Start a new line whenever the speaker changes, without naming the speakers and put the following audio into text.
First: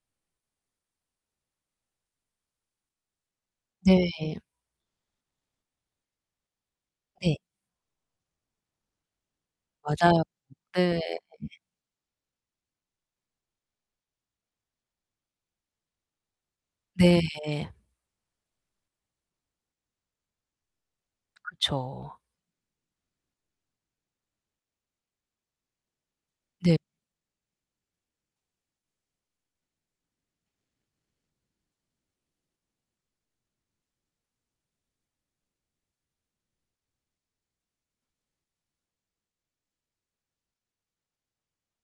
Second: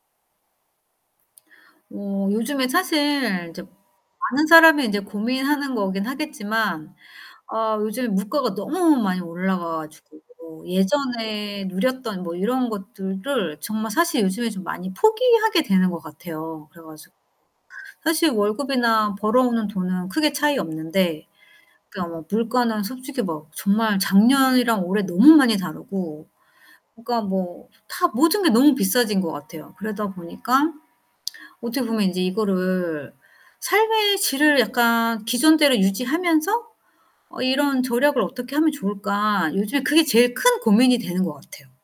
어 요즘에 사실 이제
네.
많은 사람이 인제 고민하는 거긴 하겠지만
네.
아 요즘에 물가가 너무 많이 올라가 가지고
맞아요.
뭐
네.
예전에 누렸던 뭐 이런 것들을 정말 사실 요즘에 좀 많이 포기하게 되는 것 같아요. 그래 가지고
네.
사실 월급이나 벌어오는 돈은 크게 차이 없는데 그러니까
그쵸.
뭐 물가는 솔직히 막 정말 작년이랑 올해 너무 많이 다르고
네.
그러니까 뭐 다 모든 게 너무 비싸진 것 같아요. 그러다 보니까 어떻게 보면 인제 이거를 '삶의 질을 약간 기존대로 유지하면서 어 이런 절약을 어떻게 하면 좋을까.' 요즘에 그게 제일 큰 고민이 되는 것 같아요.